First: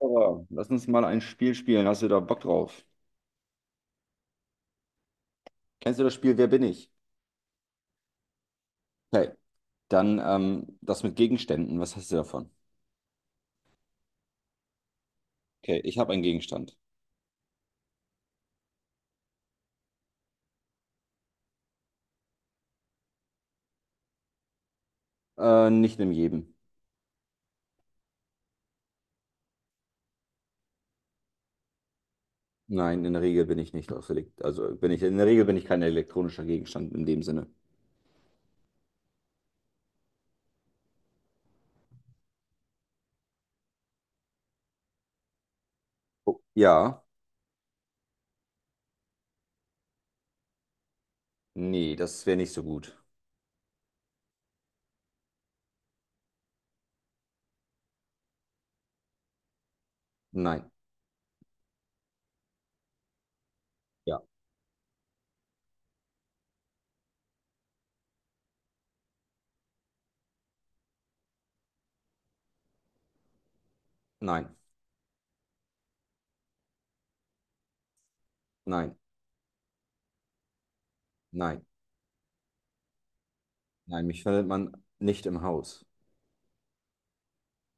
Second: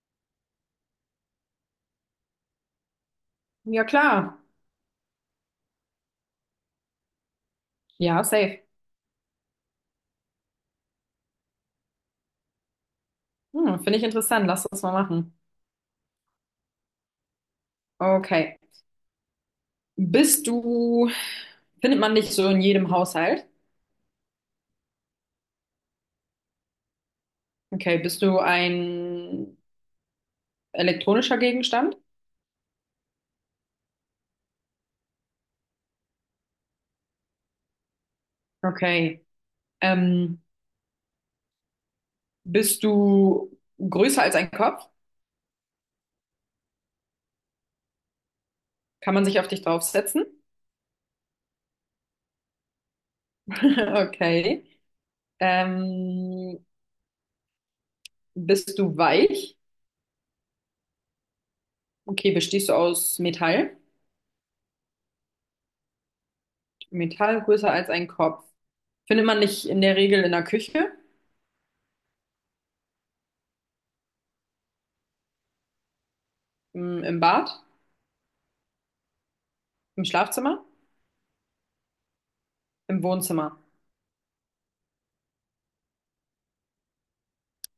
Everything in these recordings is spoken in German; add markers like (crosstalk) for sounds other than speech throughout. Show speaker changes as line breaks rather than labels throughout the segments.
Aber lass uns mal ein Spiel spielen. Hast du da Bock drauf?
Ja, klar.
Kennst du das Spiel Wer bin ich?
Ja, safe.
Okay. Dann das mit Gegenständen. Was hast du davon?
Finde ich interessant. Lass das mal machen.
Okay, ich habe einen Gegenstand.
Okay. Bist du, Findet man dich so in jedem Haushalt?
Nicht in jedem.
Okay. Bist du ein elektronischer Gegenstand?
Nein, in der Regel bin ich nicht aus Elekt also bin ich kein elektronischer Gegenstand in dem Sinne.
Okay. Ähm, Bist du größer als ein Kopf?
Oh, ja,
Kann man sich auf dich draufsetzen? (laughs)
nee, das wäre nicht so gut.
Okay. Ähm, Bist du weich?
Nein,
Okay. Bestehst du aus Metall?
ja,
Metall größer als ein Kopf. Findet man dich in der Regel in der Küche,
nein,
im Bad,
nein,
im Schlafzimmer?
nein,
Im Wohnzimmer.
nein. Mich findet man nicht im Haus.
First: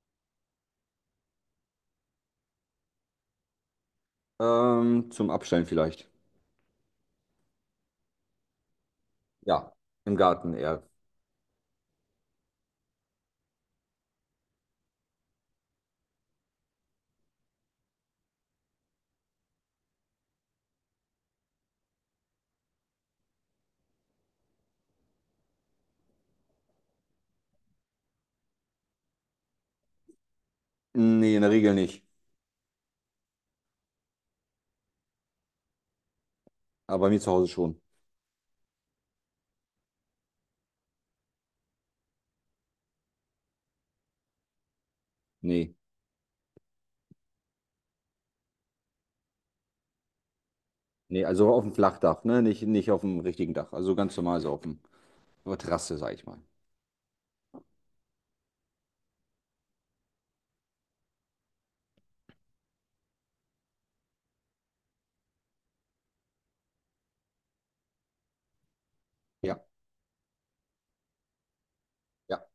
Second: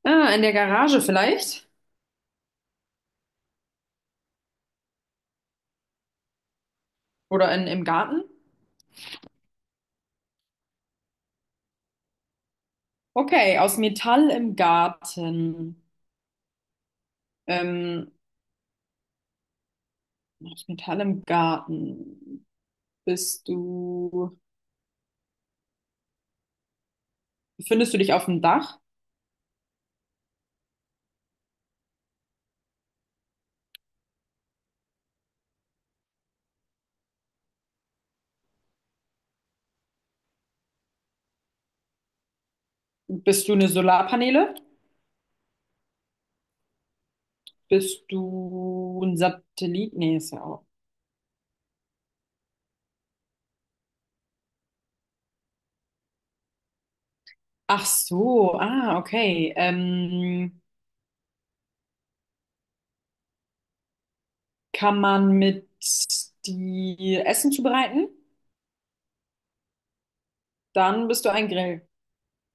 Ah, in der Garage vielleicht?
Zum Abstellen vielleicht.
Oder im Garten?
Ja, im Garten eher.
Okay, aus Metall im Garten. Ähm, Aus Metall im Garten. Bist du, Befindest du dich auf dem Dach?
Nee, in der Regel nicht. Aber bei mir zu Hause schon.
Bist du eine Solarpaneele?
Nee,
Bist du ein Satellit? Nee, ist ja auch.
nee, also auf dem Flachdach, ne? Nicht auf dem richtigen Dach. Also ganz normal so auf dem, auf der Terrasse, sag ich mal.
Ach so, ah, okay. Kann man mit die Essen zubereiten?
Ja,
Dann bist du ein Grill.
ja,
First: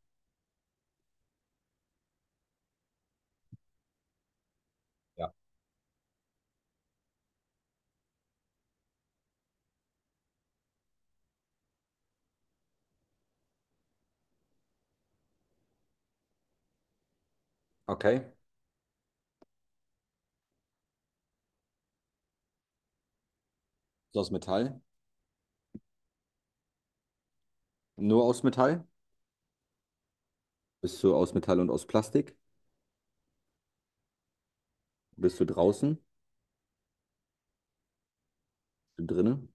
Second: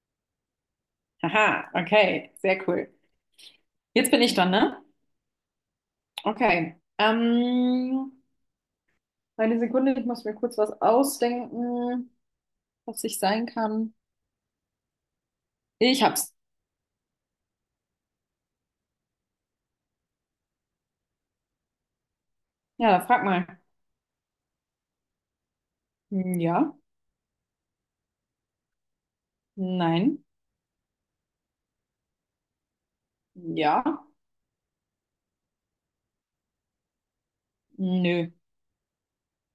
Haha, okay, sehr cool. Jetzt bin ich dran, ne?
ja.
Okay. Eine Sekunde, ich muss mir kurz was ausdenken, was ich sein kann. Ich hab's.
Okay.
Ja, frag mal.
Ist aus Metall.
Hm, ja,
Nur aus Metall?
nein,
Bist du aus Metall und aus Plastik?
ja,
Bist du draußen?
nö.
Bist du drinnen?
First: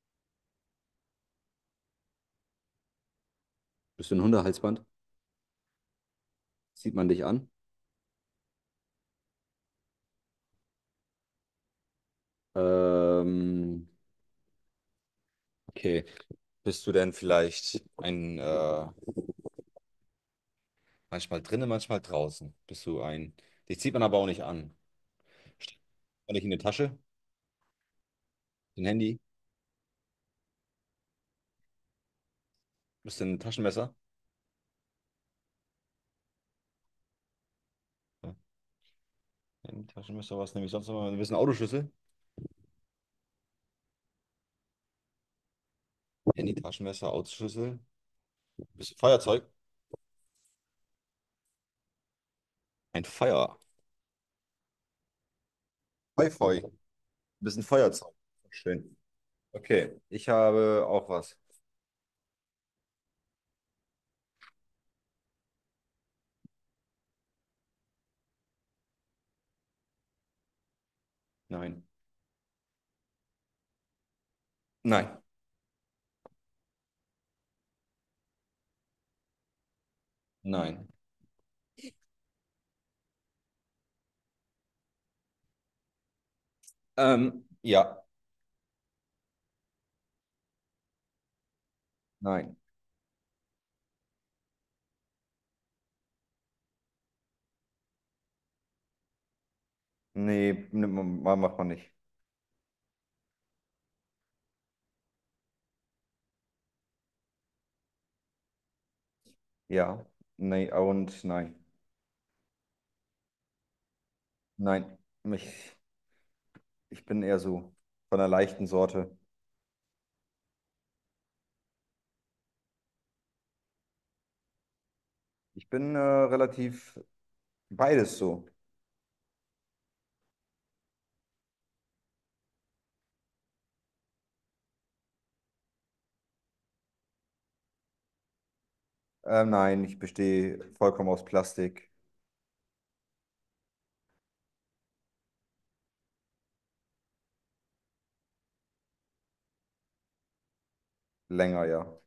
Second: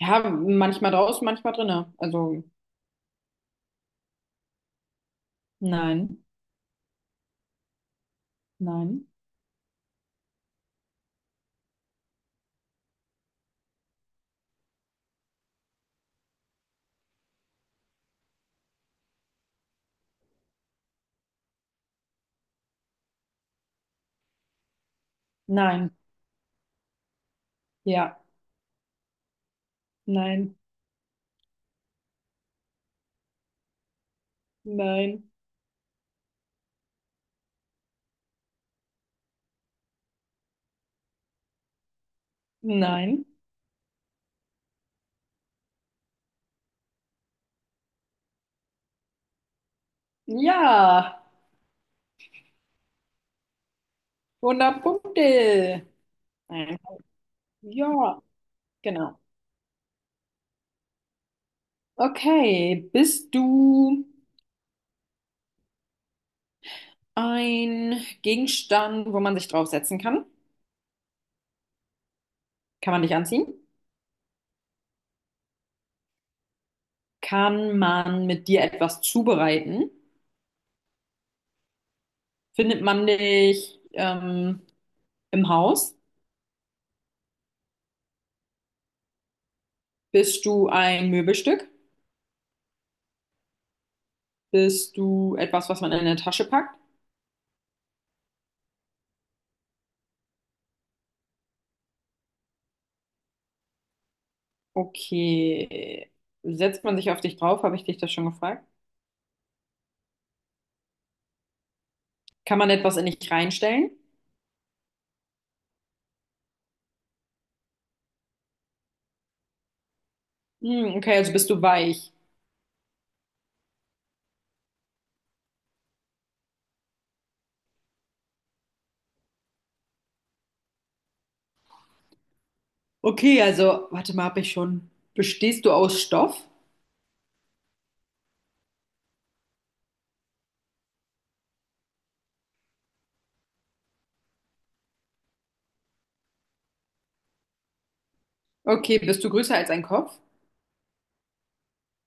Ja, manchmal draußen, manchmal drinne. Also,
Bist du ein Hundehalsband?
nein,
Sieht man dich an?
nein,
Ähm, okay. Bist du denn vielleicht ein, manchmal drinnen, manchmal draußen? Bist du ein, dich zieht man aber auch nicht an. Steckt
nein,
man dich in eine Tasche?
ja,
Ein Handy?
nein,
Bist du ein Taschenmesser?
nein,
Handy-Taschenmesser, was nehme ich sonst noch? Du bist ein Autoschlüssel.
nein,
Handy-Taschenmesser, Autoschlüssel. Du bist Feuerzeug.
ja.
Ein Feuer.
100 Punkte.
Feu, feu. Du
Nein.
bist Feuerzeug.
Ja,
Schön.
genau.
Okay. Ich habe auch was.
Okay, bist du ein Gegenstand, wo man sich draufsetzen kann.
Nein.
Kann man dich anziehen?
Nein.
Kann man mit dir etwas zubereiten?
Nein.
Findet man dich im Haus?
Ja.
Bist du ein Möbelstück?
Nein.
Bist du etwas, was man in eine Tasche packt?
Nee, nimmt man- ma- macht man nicht.
Okay. Setzt man sich auf dich drauf? Habe ich dich das schon gefragt?
Ja. Nee, und nein.
Kann man etwas in dich reinstellen?
Nein. Ich, ich bin eher so von der leichten Sorte.
Hm, okay, also bist du weich.
Ich bin relativ beides so.
Okay, also, warte mal, habe ich schon. Bestehst du aus Stoff?
Nein, ich bestehe vollkommen aus Plastik.
Okay, bist du größer als ein Kopf?
Länger, ja.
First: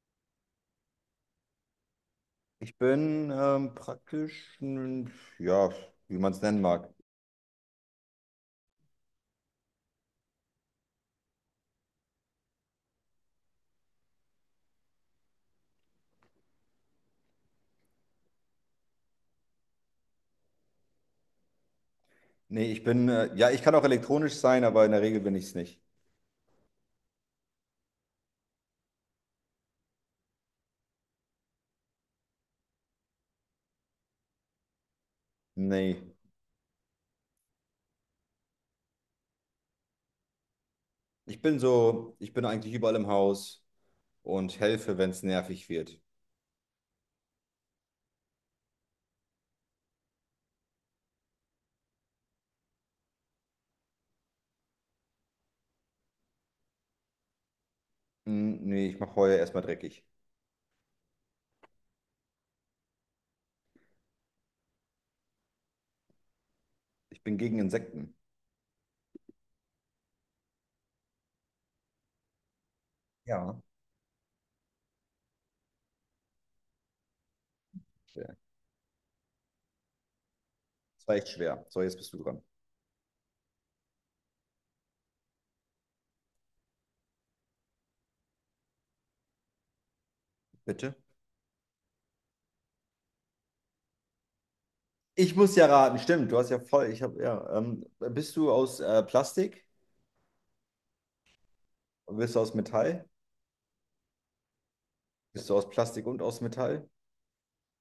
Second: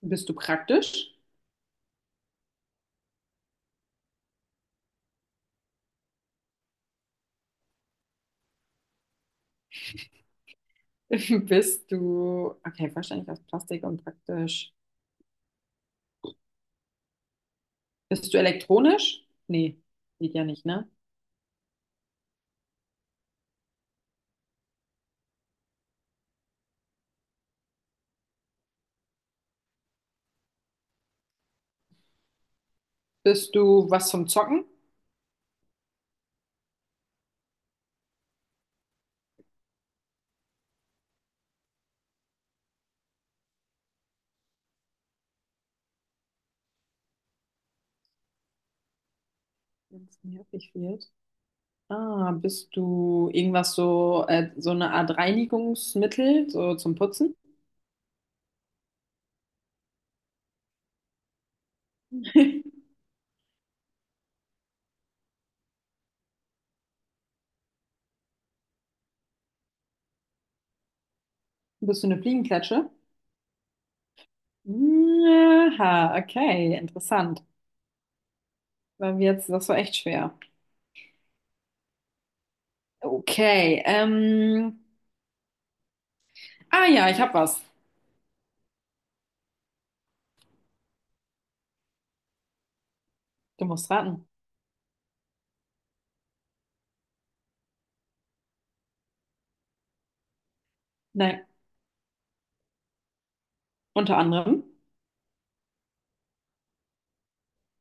Bist du praktisch?
Ich bin praktisch, n- ja, wie man es nennen mag.
(laughs) Okay, wahrscheinlich aus Plastik und praktisch. Bist du elektronisch? Nee, geht ja nicht, ne?
Nee, ich bin, ja, ich kann auch elektronisch sein, aber in der Regel bin ich es nicht.
Bist du was zum Zocken?
Nee, ich bin so, ich bin eigentlich überall im Haus und helfe, wenn es nervig wird.
Wenn es nervig wird. Ah, bist du irgendwas so, so eine Art Reinigungsmittel, so zum Putzen?
Hm, nee, ich mache Heuer erstmal dreckig.
(laughs)
Ich bin gegen Insekten.
Bist du eine Fliegenklatsche?
Ja.
Aha, okay, interessant.
Ja,
Das war echt schwer.
das war echt schwer. So, jetzt bist du dran.
Okay, ah ja, ich hab was.
Bitte?
Du musst raten.
Ich muss ja raten, stimmt, du hast ja voll, ich habe, ja, bist du aus Plastik?
Nein,
Bist du aus Metall?
unter anderem.
Bist du aus Plastik und aus Metall?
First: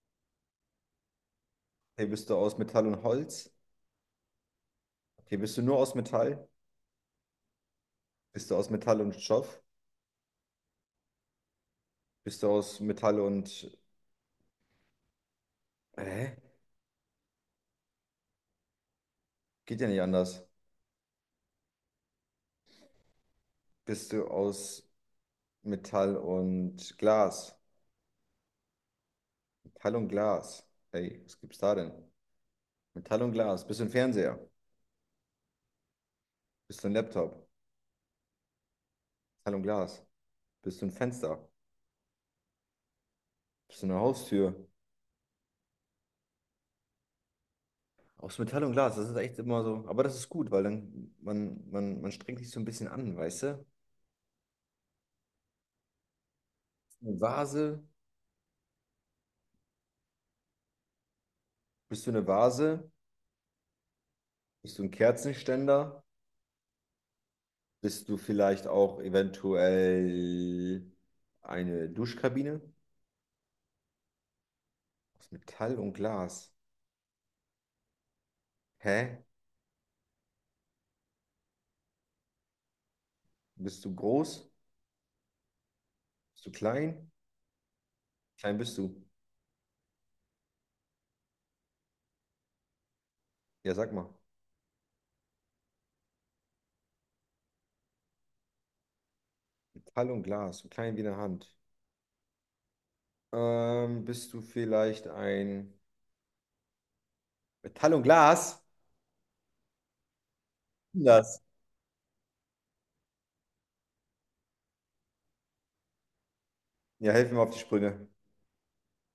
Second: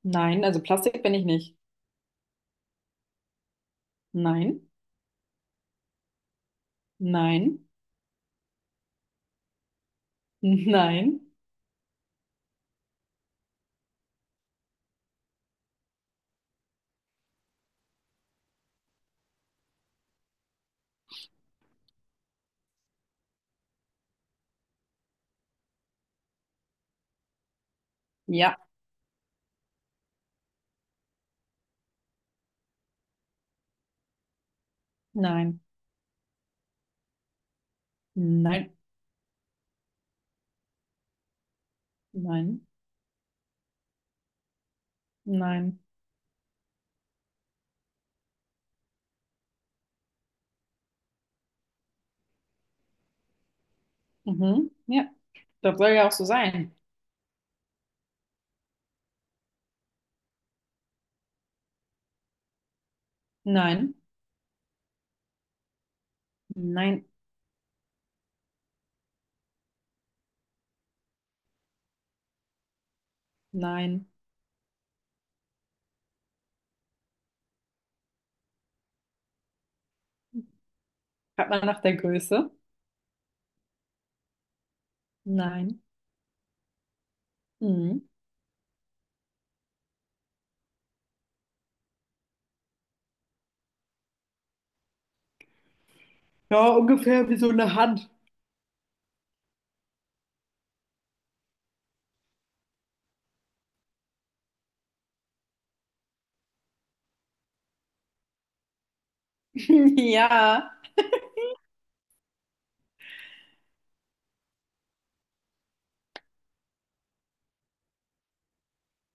Nein, also Plastik bin ich nicht.
Hey, bist du aus Metall und Holz?
Nein,
Okay, bist du nur aus Metall?
nein,
Bist du aus Metall und Stoff?
nein,
Bist du aus Metall und... Hä? Geht ja nicht anders. Bist du aus Metall und Glas?
ja,
Metall und Glas. Ey, was gibt's da denn? Metall und Glas. Bist du ein Fernseher?
nein,
Bist du ein Laptop?
nein,
Metall und Glas. Bist du ein Fenster?
nein,
Bist du eine Haustür?
nein.
Aus Metall und Glas, das ist echt immer so. Aber das ist gut, weil dann man strengt sich so ein bisschen an, weißt du?
Mhm, ja, das soll ja auch so sein.
Eine Vase? Bist du eine Vase?
Nein,
Bist du ein Kerzenständer?
nein,
Bist du vielleicht auch eventuell eine Duschkabine
nein.
aus Metall und Glas? Hä?
Hat man nach der Größe?
Bist du groß?
Nein.
Bist du klein?
Mhm.
Klein bist du. Ja, sag mal.
Ja, ungefähr wie so eine Hand.
Metall und Glas, so klein wie eine Hand. Bist du vielleicht ein Metall und Glas?
(laughs) Ja,
Das. Ja, helf mir mal auf die Sprünge.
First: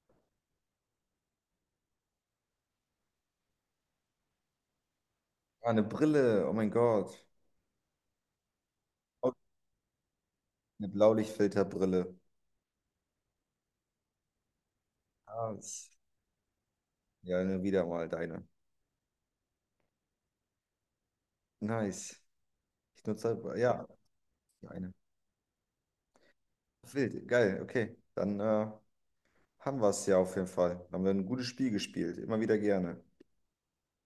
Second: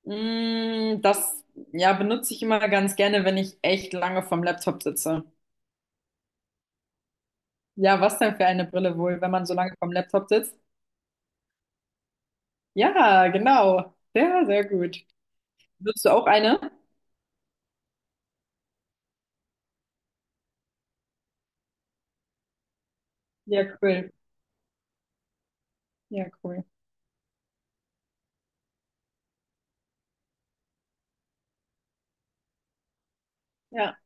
das ja, benutze ich immer ganz gerne, wenn ich echt lange vom Laptop sitze.
Ah, eine Brille. Oh mein Gott.
Ja, was denn für eine Brille wohl, wenn man so lange vom Laptop sitzt?
Eine Blaulichtfilterbrille.
Ja, genau. Sehr, sehr gut.
Ah, das-
Benutzt du auch eine?
Ja, nur wieder mal deine. Nice. Ich nutze,
Ja,
ja,
cool.
eine.
Ja, cool.
Wild, geil, okay. Dann haben wir es ja auf jeden Fall. Haben wir ein gutes Spiel gespielt. Immer wieder gerne.
Ja.